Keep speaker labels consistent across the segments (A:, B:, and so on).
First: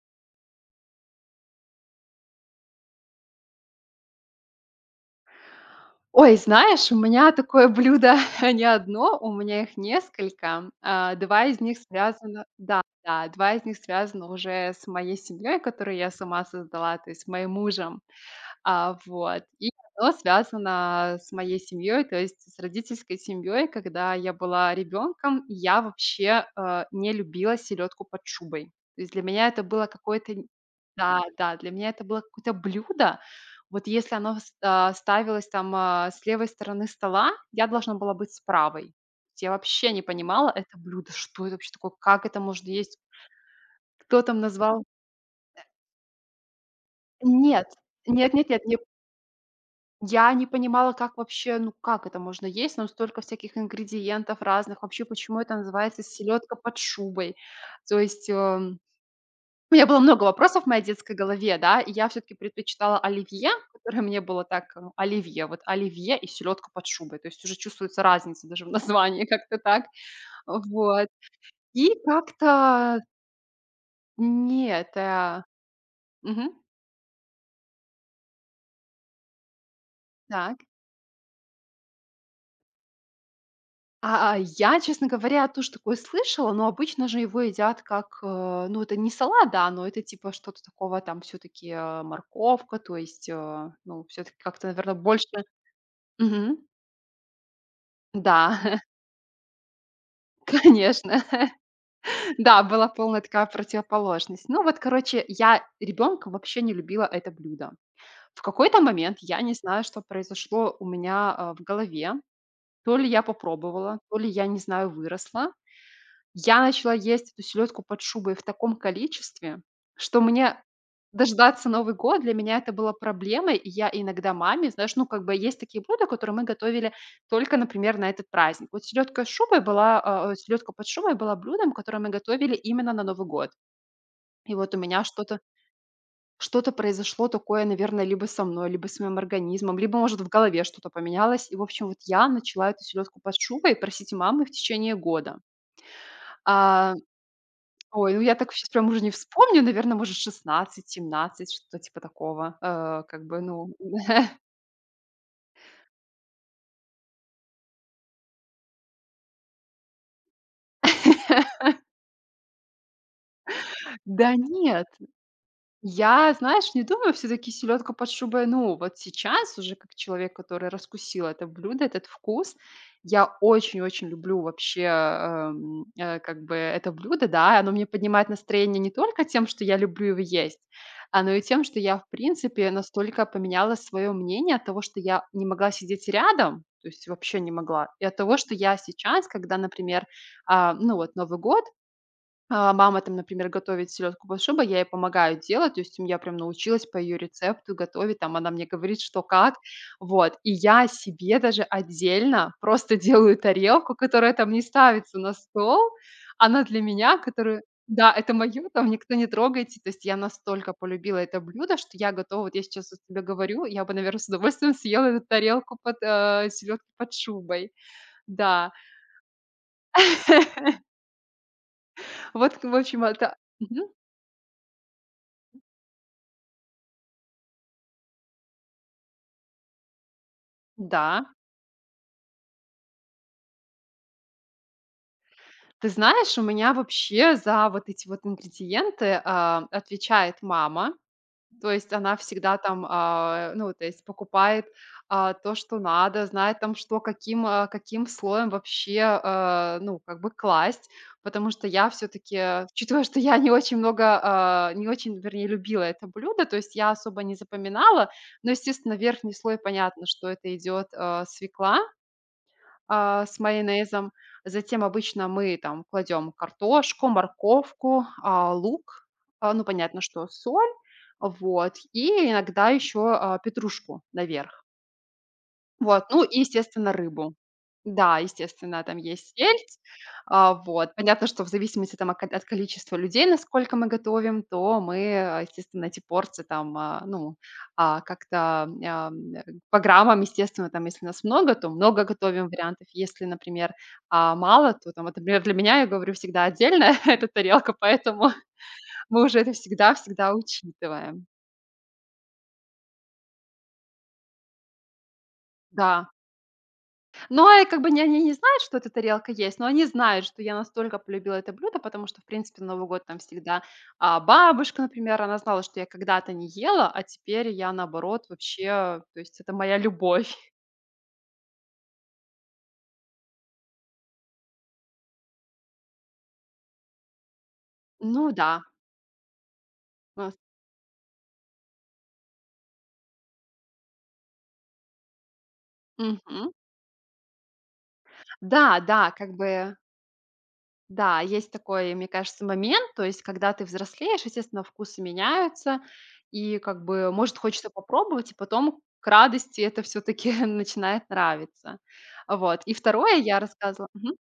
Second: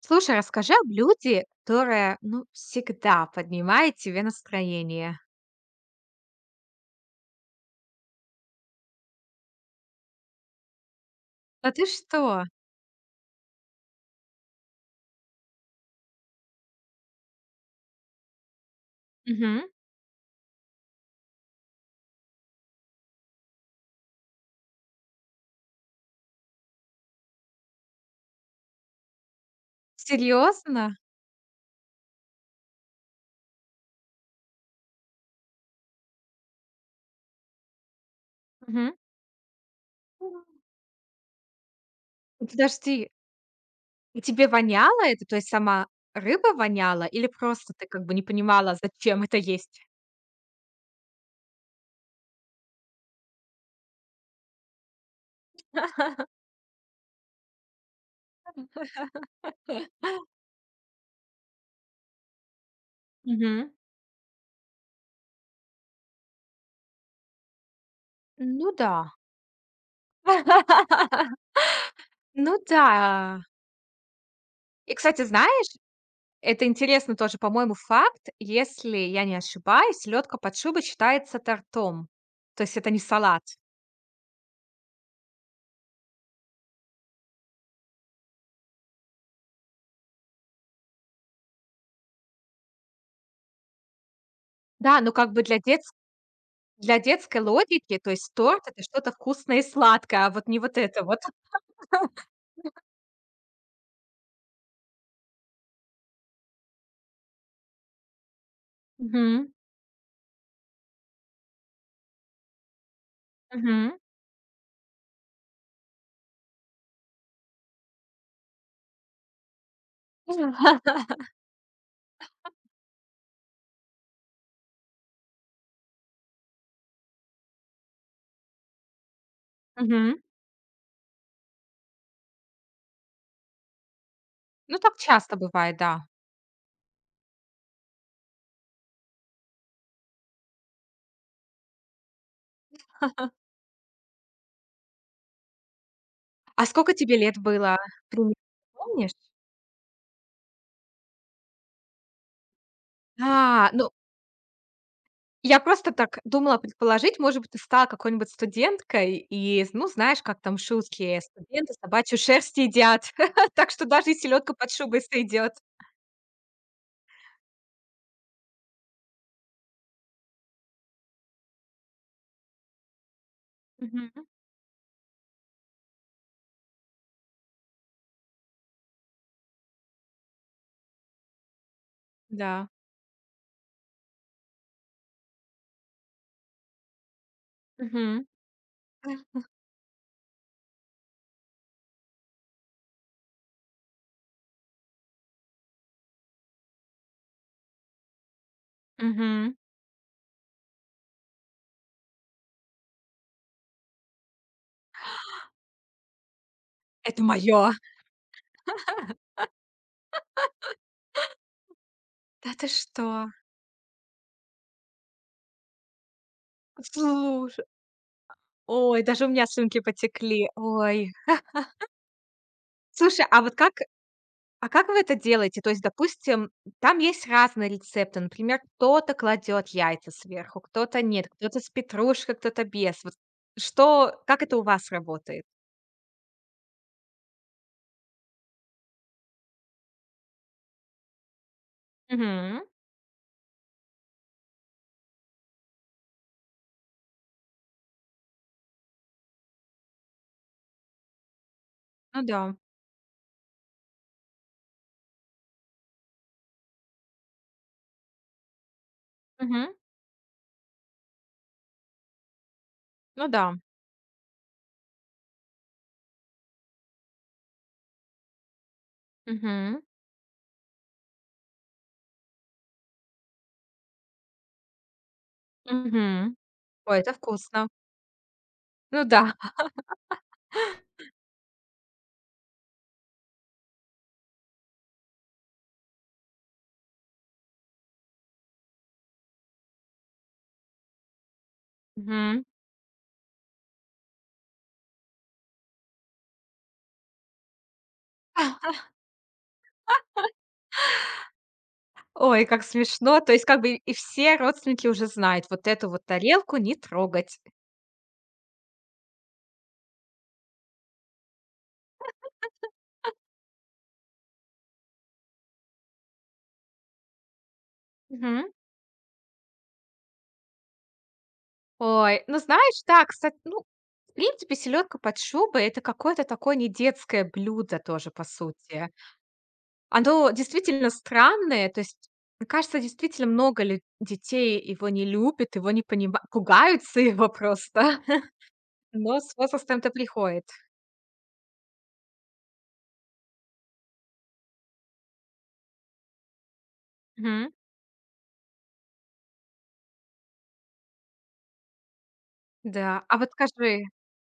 A: Слушай, расскажи о блюде, которое, ну, всегда поднимает тебе настроение.
B: Ой, знаешь, у меня такое блюдо не одно, у меня их несколько. А, 2 из
A: А
B: них
A: ты что?
B: связано, да, 2 из них связано уже с моей семьей, которую я сама создала, то есть моим мужем. А, вот.
A: Мгм.
B: И оно связано с моей семьей, то есть с родительской семьей. Когда я была ребенком, я вообще, не любила селедку под шубой. То есть для меня это было какое-то н...
A: Серьезно?
B: Да, да, для меня это было какое-то блюдо. Вот если оно с а, ставилось там, а, с левой стороны стола, я должна была быть с
A: Мгм.
B: правой. Я вообще не
A: М,
B: понимала это блюдо. Что это вообще такое? Как это можно
A: Подожди,
B: есть?
A: и
B: Кто там
A: тебе
B: назвал?
A: воняло это? То есть сама рыба воняла или
B: Нет,
A: просто ты как бы не
B: нет-нет-нет, не...
A: понимала, зачем это есть?
B: Я не понимала, как вообще, ну как это можно есть? Там столько всяких ингредиентов разных. Вообще, почему это называется селедка под шубой? То есть, у меня было много вопросов в моей детской голове, да, и я все-таки предпочитала оливье,
A: Мгм.
B: которое мне было так, ну, оливье, вот оливье и селедка под шубой. То есть уже чувствуется разница даже в
A: Ну да.
B: названии как-то так. Вот. И
A: Ну да.
B: как-то нет.
A: И, кстати, знаешь,
B: Мгм,
A: это интересно тоже, по-моему, факт. Если я не ошибаюсь, лёдка под
B: так.
A: шубой считается тортом. То есть это не салат.
B: А, я, честно говоря, тоже такое слышала, но обычно же его едят как, ну, это не салат, да, но это типа что-то такого, а там все-таки морковка, то есть, ну, все-таки как-то, наверное,
A: Да, но
B: больше.
A: как бы для дет
B: Мгм.
A: Для детской логики, то есть
B: Да,
A: торт — это что-то вкусное и сладкое, а вот не вот это вот.
B: конечно. Да, была полная такая противоположность. Ну вот, короче, я ребенком вообще не любила это блюдо. В какой-то момент, я
A: Мгм,
B: не знаю, что произошло у меня а, в голове, то ли я
A: мгм.
B: попробовала, то ли я, не знаю, выросла. Я начала есть эту селедку под шубой в таком количестве, что мне дождаться Новый год для меня это было проблемой. И я иногда маме, знаешь, ну, как бы есть такие блюда, которые мы готовили только, например, на этот праздник. Вот селедка с шубой была,
A: Мгм.
B: а, селедка под шубой была блюдом, которое мы готовили именно на Новый год. И вот у
A: Ну, так
B: меня
A: часто
B: что-то
A: бывает, да.
B: что-то произошло такое, наверное, либо со мной, либо с моим организмом, либо, может, в голове что-то поменялось. И, в общем, вот я начала эту селедку под шубой просить у мамы в течение года.
A: А
B: А...
A: сколько тебе лет было
B: Ой, ну
A: примерно,
B: я так сейчас прям уже не
A: помнишь?
B: вспомню, наверное, может, 16, 17, что-то типа такого. Как бы,
A: А,
B: ну...
A: ну, я просто так думала предположить, может быть, ты стала какой-нибудь студенткой и, ну, знаешь, как там шутки: "Студенты собачью шерсть едят". Так что даже и
B: Да
A: селедка под
B: нет.
A: шубой сойдет.
B: Я, знаешь, не думаю, все таки селедка под шубой. Ну, вот сейчас уже как человек, который раскусил это блюдо, этот вкус, я очень-очень
A: Мгм.
B: люблю вообще, как бы это блюдо, да. Оно мне поднимает настроение не только тем, что я люблю его есть, а но и тем, что я, в
A: Да.
B: принципе, настолько поменяла свое мнение от того, что я не могла сидеть рядом, то есть вообще не могла, и от
A: Мгм.
B: того, что я сейчас, когда, например, а, ну, вот Новый год, а, мама там, например, готовит селедку под шубой, я ей помогаю делать, то есть, я прям научилась по ее рецепту готовить, там она мне говорит, что
A: Мгм.
B: как. Вот, и я себе даже отдельно просто делаю тарелку, которая там не ставится на стол. Она для меня,
A: Это
B: которую...
A: мое.
B: Да, это мое, там никто не трогайте. То есть я настолько полюбила это блюдо, что я готова
A: Да
B: вот я
A: ты
B: сейчас вот
A: что?
B: тебе говорю, я бы, наверное, с удовольствием съела эту тарелку под, селедку под
A: Слушай.
B: шубой. Да.
A: Ой, даже у меня слюнки потекли. Ой.
B: Вот, в общем,
A: Слушай,
B: это...
A: а вот
B: Мгм.
A: как вы это делаете? То есть, допустим, там есть разные рецепты. Например, кто-то кладет яйца сверху, кто-то
B: Да.
A: нет, кто-то с петрушкой, кто-то без. Вот что как это у вас работает?
B: Ты знаешь, у меня вообще за вот эти вот ингредиенты, а, отвечает мама. То есть она всегда
A: Мгм.
B: там, а, ну, то есть покупает, а, то, что надо, знает там, что каким, а, каким слоем вообще, а, ну, как бы класть. Потому что я все
A: Ну да.
B: таки учитывая, что я не очень много, а, не очень, вернее, любила это блюдо, то есть я особо не запоминала. Но, естественно, верхний слой
A: Мгм.
B: понятно, что это идет а, свекла а,
A: Ну
B: с
A: да.
B: майонезом. Затем обычно мы там кладем картошку, морковку, а, лук, а, ну,
A: Мгм.
B: понятно, что соль, вот, и иногда еще а, петрушку наверх. Вот, ну
A: Мгм.
B: и, естественно,
A: Ой, это
B: рыбу.
A: вкусно.
B: Да, естественно, там
A: Ну
B: есть
A: да.
B: сельдь. А, вот. Понятно, что в зависимости там от ко- от количества людей, насколько мы готовим, то мы, а, естественно, эти порции там, а, ну, а, как-то, по граммам, естественно, там, если нас много, то много
A: Мгм.
B: готовим вариантов. Если, например, а, мало, то там, вот, например, для меня, я говорю, всегда отдельно эта тарелка, поэтому мы уже это всегда учитываем.
A: Ой, как смешно. То есть, как бы и все родственники уже знают: вот эту вот
B: Да.
A: тарелку не трогать.
B: Но и как бы не они не знают, что эта тарелка есть, но они знают, что я настолько полюбила это блюдо, потому что, в принципе, на Новый год там всегда а, бабушка, например, она знала, что я когда-то не ела, а теперь я, наоборот,
A: Мгм.
B: вообще, то есть это моя любовь.
A: Ой, ну знаешь, да, кстати, ну, в принципе, селедка под шубой — это какое-то такое недетское блюдо тоже,
B: Ну
A: по
B: да.
A: сути. Оно
B: А,
A: действительно странное, то есть, мне кажется, действительно много лю детей его не любят, его не понимают,
B: мгм.
A: пугаются его просто.
B: Да, да,
A: Но
B: как
A: с
B: бы...
A: возрастом-то приходит.
B: Да, есть такой, мне кажется, момент, то есть когда ты взрослеешь, естественно, вкусы меняются, и как бы, может,
A: Мгм.
B: хочется попробовать, и потом к радости это все-таки начинает нравиться. Вот. И
A: Да,
B: второе,
A: а вот
B: я
A: скажи,
B: рассказывала. Мгм.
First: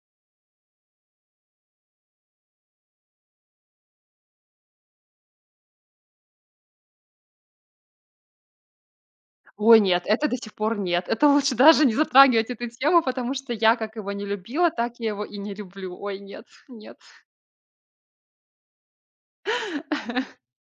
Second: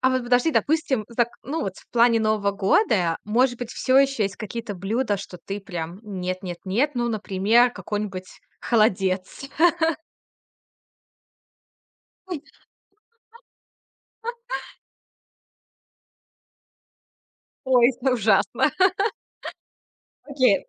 A: а вот подожди, допустим, зак ну, вот в плане Нового года, может быть, все еще есть какие-то блюда, что ты прям нет, нет, нет, ну, например, какой-нибудь холодец.
B: Ой, нет, это до сих пор нет. Это лучше даже не затрагивать эту тему, потому что я как его не любила, так я его и не люблю. Ой, нет, нет.
A: Ой, это ужасно. Окей.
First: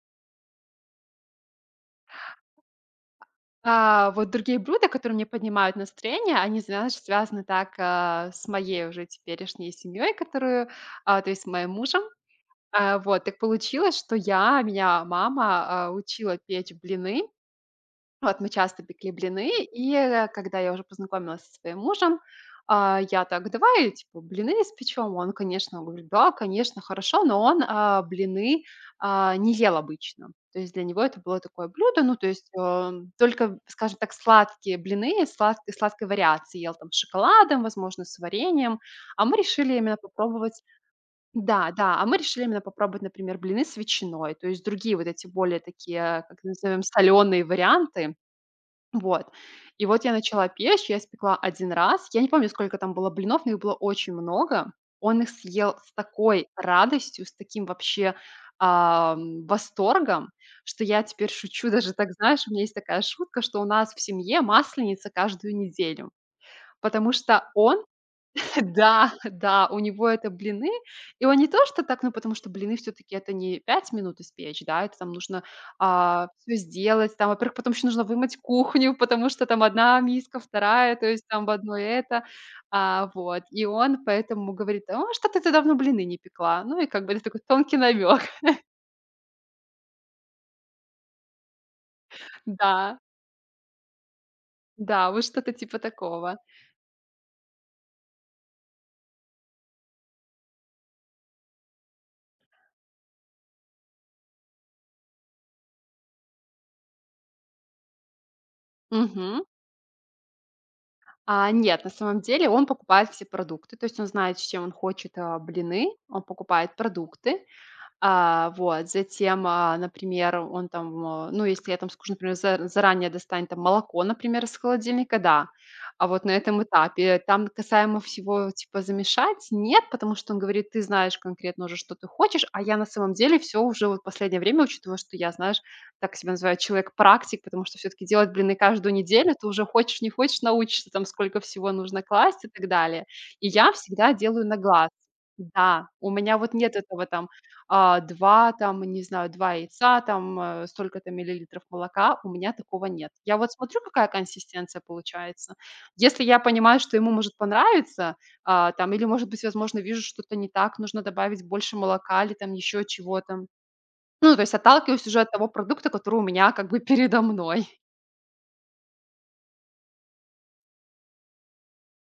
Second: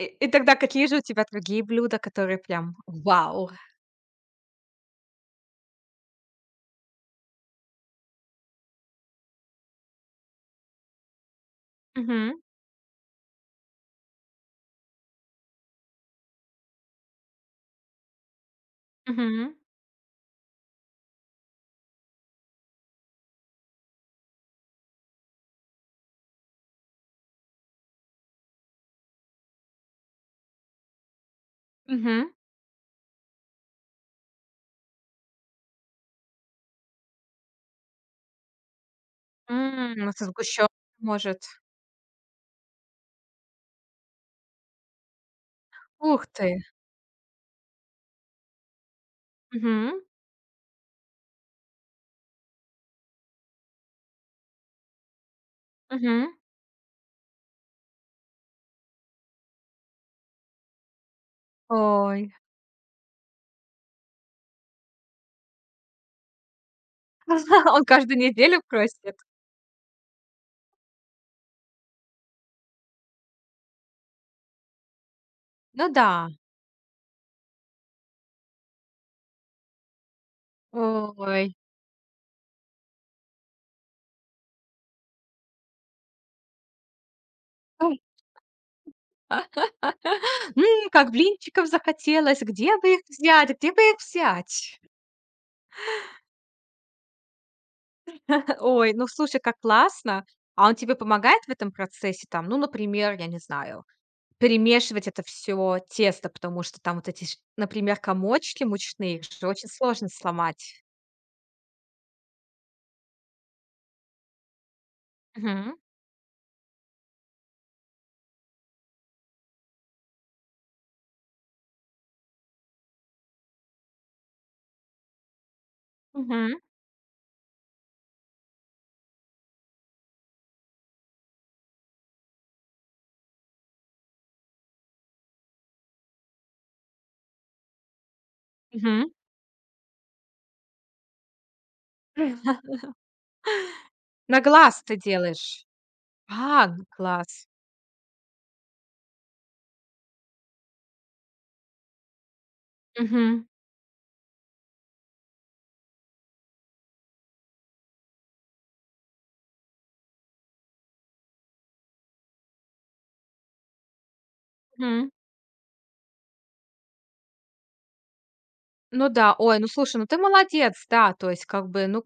A: И тогда какие же у тебя другие блюда, которые прям вау?
B: А, вот другие блюда, которые мне поднимают настроение, они, знаешь, связаны так, а, с моей уже теперешней семьей, которую, а, то есть с моим мужем.
A: Мгм,
B: А, вот так получилось, что я меня мама, а, учила печь блины. Вот мы часто пекли блины,
A: мгм,
B: и, когда я уже познакомилась со своим мужем, а, я так: "Давай, типа, блины испечем". Он, конечно, говорит: "Да, конечно, хорошо". Но он, а, блины, а, не ел обычно. То есть для него это было такое блюдо, ну, то
A: мгм.
B: есть, только, скажем так, сладкие блины, сладкой вариации. Ел там с шоколадом, возможно, с вареньем. А мы решили именно
A: Ну, со
B: попробовать,
A: сгущёнкой, может.
B: да, да, а мы решили именно попробовать, например, блины с ветчиной, то есть другие вот эти более такие,
A: Ух
B: как
A: ты.
B: назовём, соленые варианты. Вот. И
A: Мгм,
B: вот я начала печь, я испекла один раз. Я не помню, сколько там было блинов, но их было очень много. Он их съел с
A: мгм.
B: такой радостью, с таким вообще, восторгом, что я теперь шучу даже так,
A: Ой,
B: знаешь, у меня есть такая шутка, что у нас в семье масленица каждую неделю, потому что он
A: он каждую неделю
B: да,
A: просит?
B: да, у него это блины, и он не то, что так, ну, потому что блины все таки это не 5 минут испечь, да, это там нужно,
A: Ну да.
B: все сделать, там, во-первых, потом еще нужно вымыть кухню, потому что там одна миска, вторая, то есть
A: Ой.
B: там одно одной это, а, вот. И он поэтому говорит: "А, что-то ты давно блины не пекла". Ну, и как бы это такой тонкий намек.
A: Как блинчиков захотелось. Где бы
B: Да,
A: их взять? Где бы их взять?
B: да, вот что-то типа такого.
A: Ой, ну слушай, как классно. А он тебе помогает в этом процессе? Там, ну, например, я не знаю, перемешивать это все тесто, потому что там вот эти ш например, комочки мучные, их
B: Мгм.
A: же очень сложно сломать.
B: А, нет, на самом деле он покупает все продукты, то есть он знает, с чем он хочет, а,
A: Мгм.
B: блины, он покупает продукты. А, вот, затем, а, например, он там, а, ну, если я там скажу, например, за- заранее достанет там молоко, например, из холодильника, да. А вот на
A: Мгм.
B: этом этапе там касаемо всего, типа, замешать, нет, потому что он говорит, ты знаешь конкретно уже, что ты хочешь, а я на самом деле все уже вот последнее время, учитывая, что я, знаешь, так себя называю человек-практик, потому что все-таки делать блины каждую
A: Мгм.
B: неделю, ты уже хочешь, не хочешь, научишься там, сколько всего нужно класть и так далее. И я всегда
A: На
B: делаю на
A: глаз
B: глаз.
A: ты делаешь.
B: Да, у меня вот
A: А,
B: нет
A: на
B: этого там
A: глаз.
B: а, 2 там, не знаю, 2 яйца, там, столько-то миллилитров молока. У меня такого нет. Я
A: Мгм.
B: вот смотрю, какая консистенция получается. Если я понимаю, что ему может понравиться, а, там, или, может быть, возможно, вижу что-то не так, нужно добавить больше молока или там еще чего-то. Ну, то есть отталкиваюсь
A: Мгм.
B: уже от того продукта, который у меня как бы передо мной.
A: Ну да. Ой, ну слушай, ну ты молодец, да. То есть как бы, ну.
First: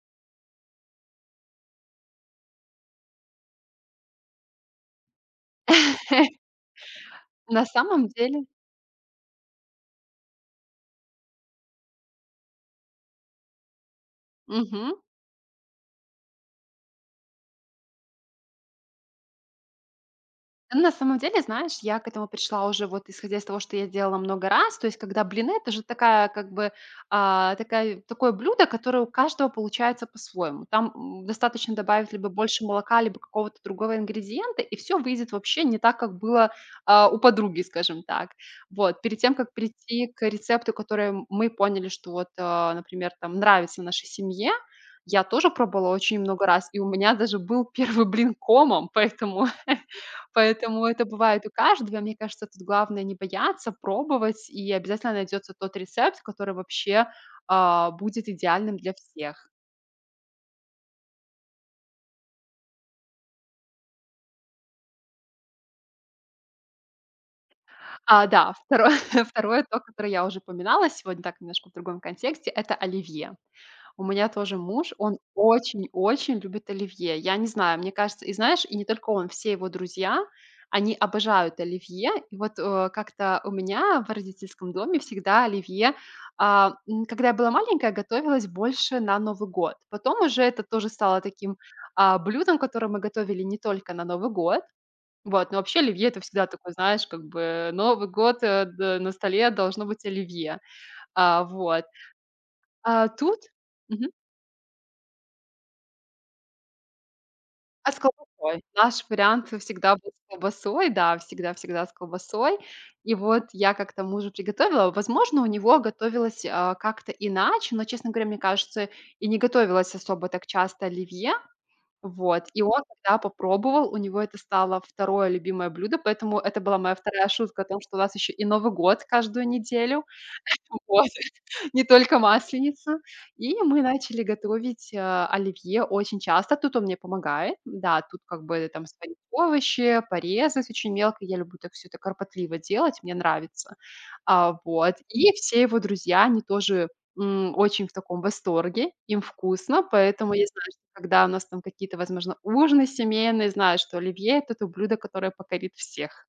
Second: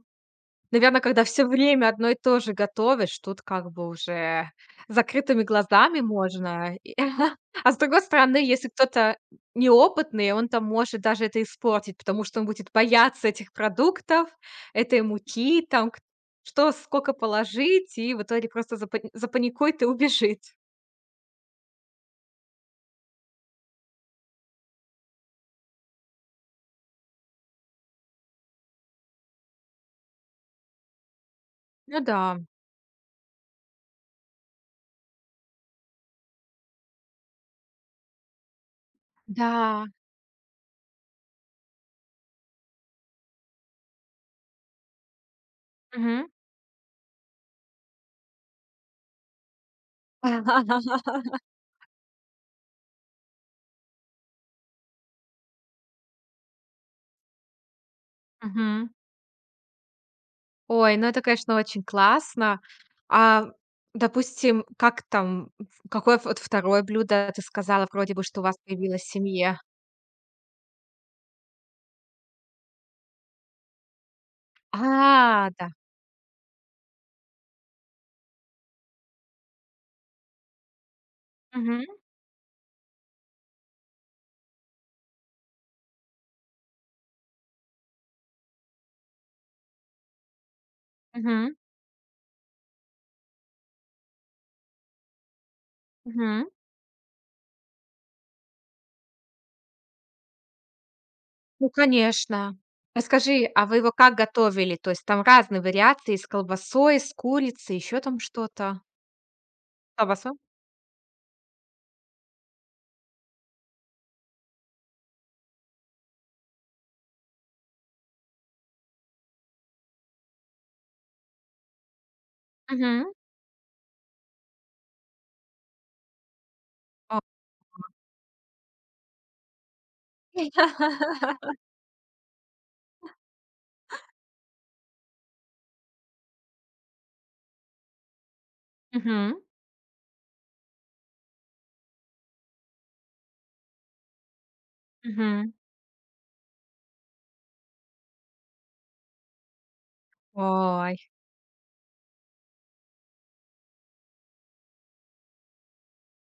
A: Наверное, когда все время одно и то же готовишь, тут как бы уже закрытыми глазами можно. И
B: На
A: А с другой
B: самом
A: стороны,
B: деле...
A: если кто-то неопытный, он там может даже это испортить, потому что он будет бояться этих продуктов,
B: Мгм.
A: этой муки, там к что сколько положить, и в итоге просто запаникует и убежит.
B: Ну, на самом деле, знаешь, я к этому пришла уже вот исходя из того, что я делала много раз. То есть, когда блины — это же такая как бы, а, такая такое блюдо, которое у каждого получается по-своему. Там, достаточно
A: Ну
B: добавить либо
A: да.
B: больше молока, либо какого-то другого ингредиента, и все выйдет вообще не так, как было, а, у подруги, скажем так. Вот. Перед тем, как
A: Да.
B: прийти к рецепту, который мы поняли, что вот, а, например, там нравится нашей семье, я тоже пробовала очень
A: Мгм.
B: много раз, и у меня даже был первый блин комом, поэтому Поэтому это бывает у каждого. Мне кажется, тут главное не бояться, пробовать, и обязательно найдется тот рецепт, который вообще, а, будет идеальным
A: Мгм.
B: для всех.
A: Ой, ну это, конечно, очень классно. А, допустим, как там, в какое вот второе блюдо ты сказала, вроде бы,
B: А,
A: что у
B: да,
A: вас
B: второе
A: появилась в семье?
B: второе, то, которое я уже упоминала сегодня, так немножко в другом контексте — это оливье. У меня тоже муж, он
A: А, да.
B: очень-очень любит оливье. Я не знаю, мне кажется, и знаешь, и не только он, все его друзья, они обожают
A: Мгм,
B: оливье. И вот как-то у меня в родительском доме всегда оливье. А, когда я была маленькая, готовилась больше на Новый год. Потом уже это тоже стало
A: мгм,
B: таким блюдом, которое мы готовили не только на Новый год. Вот, но вообще оливье — это
A: мгм.
B: всегда такой, знаешь, как бы Новый год, на столе должно быть оливье. А,
A: Ну,
B: вот.
A: конечно.
B: А
A: Расскажи,
B: тут.
A: а вы его как готовили? То есть там разные вариации с колбасой, с курицей,
B: А с
A: еще там
B: колбасой.
A: что-то?
B: Наш вариант всегда
A: С
B: был с
A: колбасой?
B: колбасой, да, всегда-всегда с колбасой. И вот я как-то мужу приготовила. Возможно, у него готовилось, как-то иначе, но, честно говоря, мне кажется, и не готовилось особо так часто оливье. Вот. И он
A: Мгм.
B: когда попробовал, у него это стало второе любимое блюдо, поэтому это была моя
A: О.
B: вторая шутка о том, что у нас еще и Новый год каждую неделю. Вот, не только масленицу. И мы начали готовить, оливье очень часто. Тут он мне помогает. Да, тут как бы там сварить
A: Мгм,
B: овощи, порезать очень мелко. Я люблю так все это кропотливо делать, мне нравится. А, вот. И
A: мгм.
B: все его друзья, они тоже, очень в таком восторге, им вкусно. Поэтому я знаю, что
A: Ой.
B: когда у нас там какие-то, возможно, ужины семейные, знаю, что оливье — это то блюдо, которое покорит всех.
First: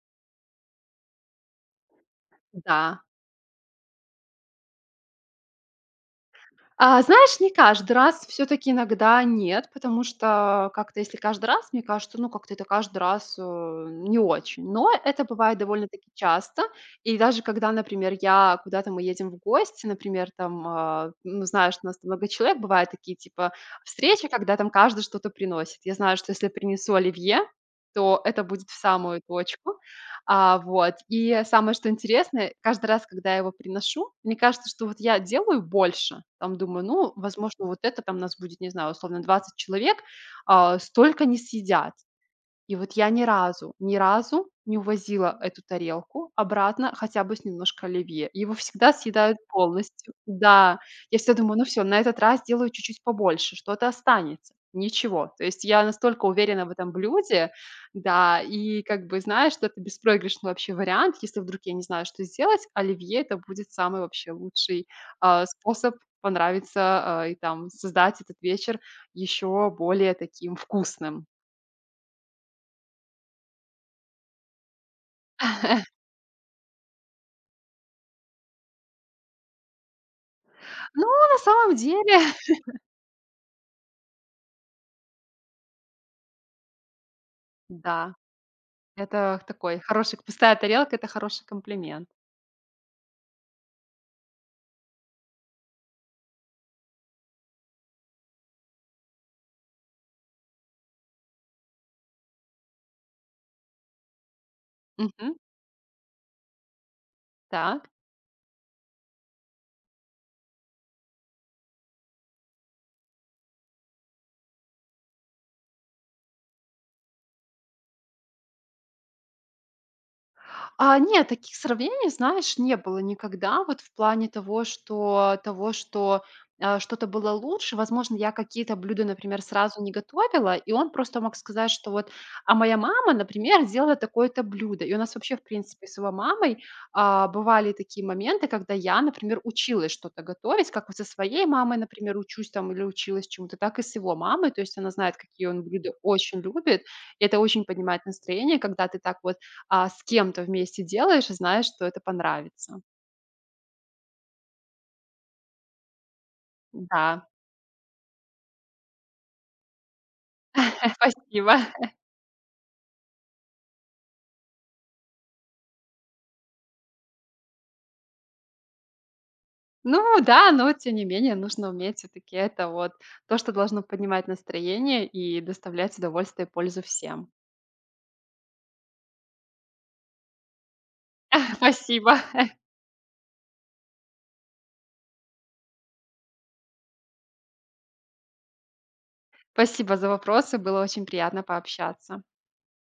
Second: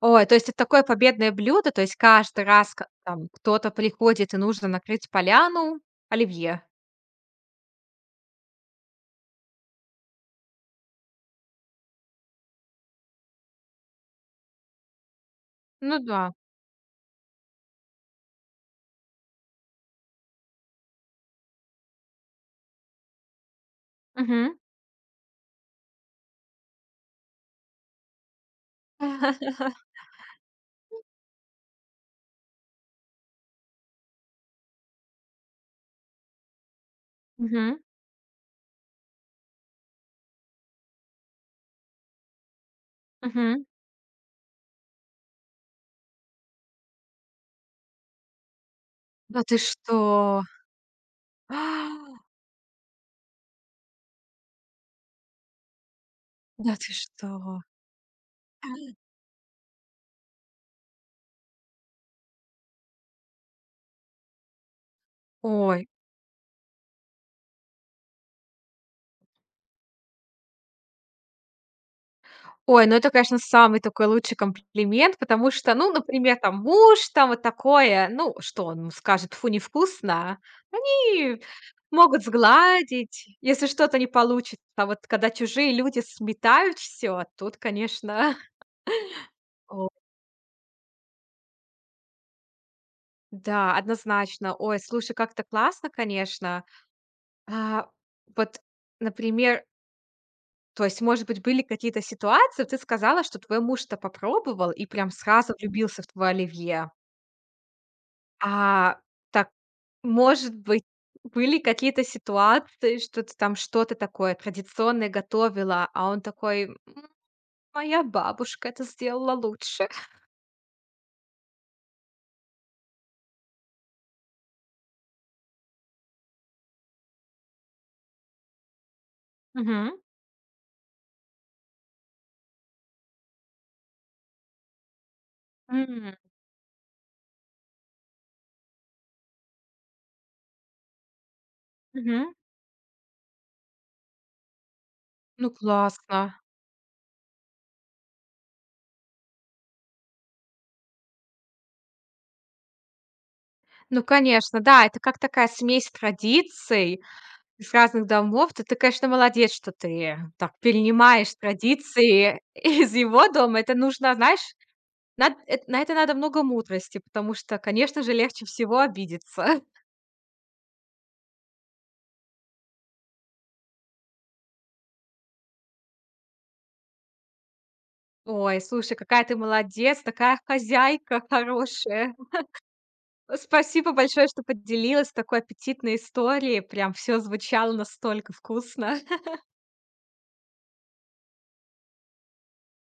A: Ой, то есть это такое победное блюдо, то есть каждый раз к
B: Да.
A: там кто-то приходит и нужно накрыть поляну оливье.
B: А, знаешь, не каждый раз, все таки иногда нет, потому что как-то если каждый раз, мне кажется, ну, как-то это каждый раз, не очень. Но это бывает
A: Ну
B: довольно-таки
A: да.
B: часто. И даже когда, например, я куда-то мы едем в гости, например, там, ну, знаешь, у нас там много человек, бывают такие, типа, встречи, когда
A: Мгм.
B: там каждый что-то приносит. Я знаю, что если принесу оливье, то это будет в самую точку. А, вот. И самое, что интересное, каждый раз, когда я его приношу, мне кажется, что вот я делаю больше. Там думаю, ну, возможно, вот
A: Мгм.
B: это там нас будет, не знаю, условно 20 человек, столько не съедят. И вот я ни
A: Мгм.
B: разу, ни разу не увозила эту тарелку обратно хотя бы с немножко оливье. Его всегда съедают
A: Да ты что?
B: полностью. Да, я всегда думаю, ну все, на этот раз сделаю чуть-чуть побольше, что-то останется. Ничего. То есть я настолько уверена в
A: Да ты
B: этом блюде,
A: что?
B: да, и как бы, знаешь, что это беспроигрышный вообще вариант. Если вдруг я не знаю, что сделать, оливье — это будет самый вообще лучший,
A: Ой.
B: способ понравиться, и там создать этот вечер еще более таким вкусным.
A: Ой, ну это, конечно, самый такой лучший комплимент, потому что, ну, например, там муж, там вот такое, ну, что он скажет: "Фу, невкусно".
B: Ну, на
A: Они
B: самом деле,
A: могут сгладить, если что-то не получится. А вот когда чужие люди сметают всё, тут,
B: да,
A: конечно,
B: это такой
A: О,
B: хороший — пустая тарелка — это хороший комплимент.
A: да, однозначно. Ой, слушай, как-то классно, конечно. А, вот, например, то есть, может быть, были какие-то ситуации, вот ты сказала, что твой муж-то попробовал и прям
B: Мгм.
A: сразу влюбился в твое оливье.
B: Да.
A: А, так, может быть, были какие-то ситуации, что ты там что-то такое традиционное готовила, а он такой: "М, моя бабушка это сделала лучше".
B: А, нет, таких сравнений, знаешь, не было никогда. Вот в плане того, что что-то было лучше. Возможно, я какие-то блюда, например, сразу не
A: Мгм.
B: готовила, и он просто мог сказать, что вот: "А моя мама, например, делала такое-то блюдо". И у нас вообще, в принципе, с его
A: М.
B: мамой, бывали такие моменты, когда я, например, училась что-то готовить, как вот со своей мамой, например,
A: Мгм.
B: учусь там или училась чему-то, так и с его мамой. То есть она знает, какие
A: Ну,
B: он блюда
A: классно.
B: очень любит. И это очень поднимает настроение, когда ты так вот с кем-то вместе делаешь и знаешь, что это понравится.
A: Ну, конечно, да, это как такая смесь традиций
B: Да,
A: из разных домов. Ты, конечно, молодец, что ты так перенимаешь
B: спасибо.
A: традиции из его дома. Это нужно, знаешь, над эт на это надо много мудрости, потому что, конечно же, легче всего обидеться.
B: Ну да, но вот тем не менее нужно уметь все таки это вот то, что должно поднимать настроение и доставлять удовольствие и пользу всем.
A: Ой, слушай, какая ты молодец, такая хозяйка хорошая.
B: Спасибо.
A: Спасибо большое, что поделилась такой аппетитной историей. Прям все звучало настолько вкусно.
B: Спасибо за вопросы, было очень приятно пообщаться.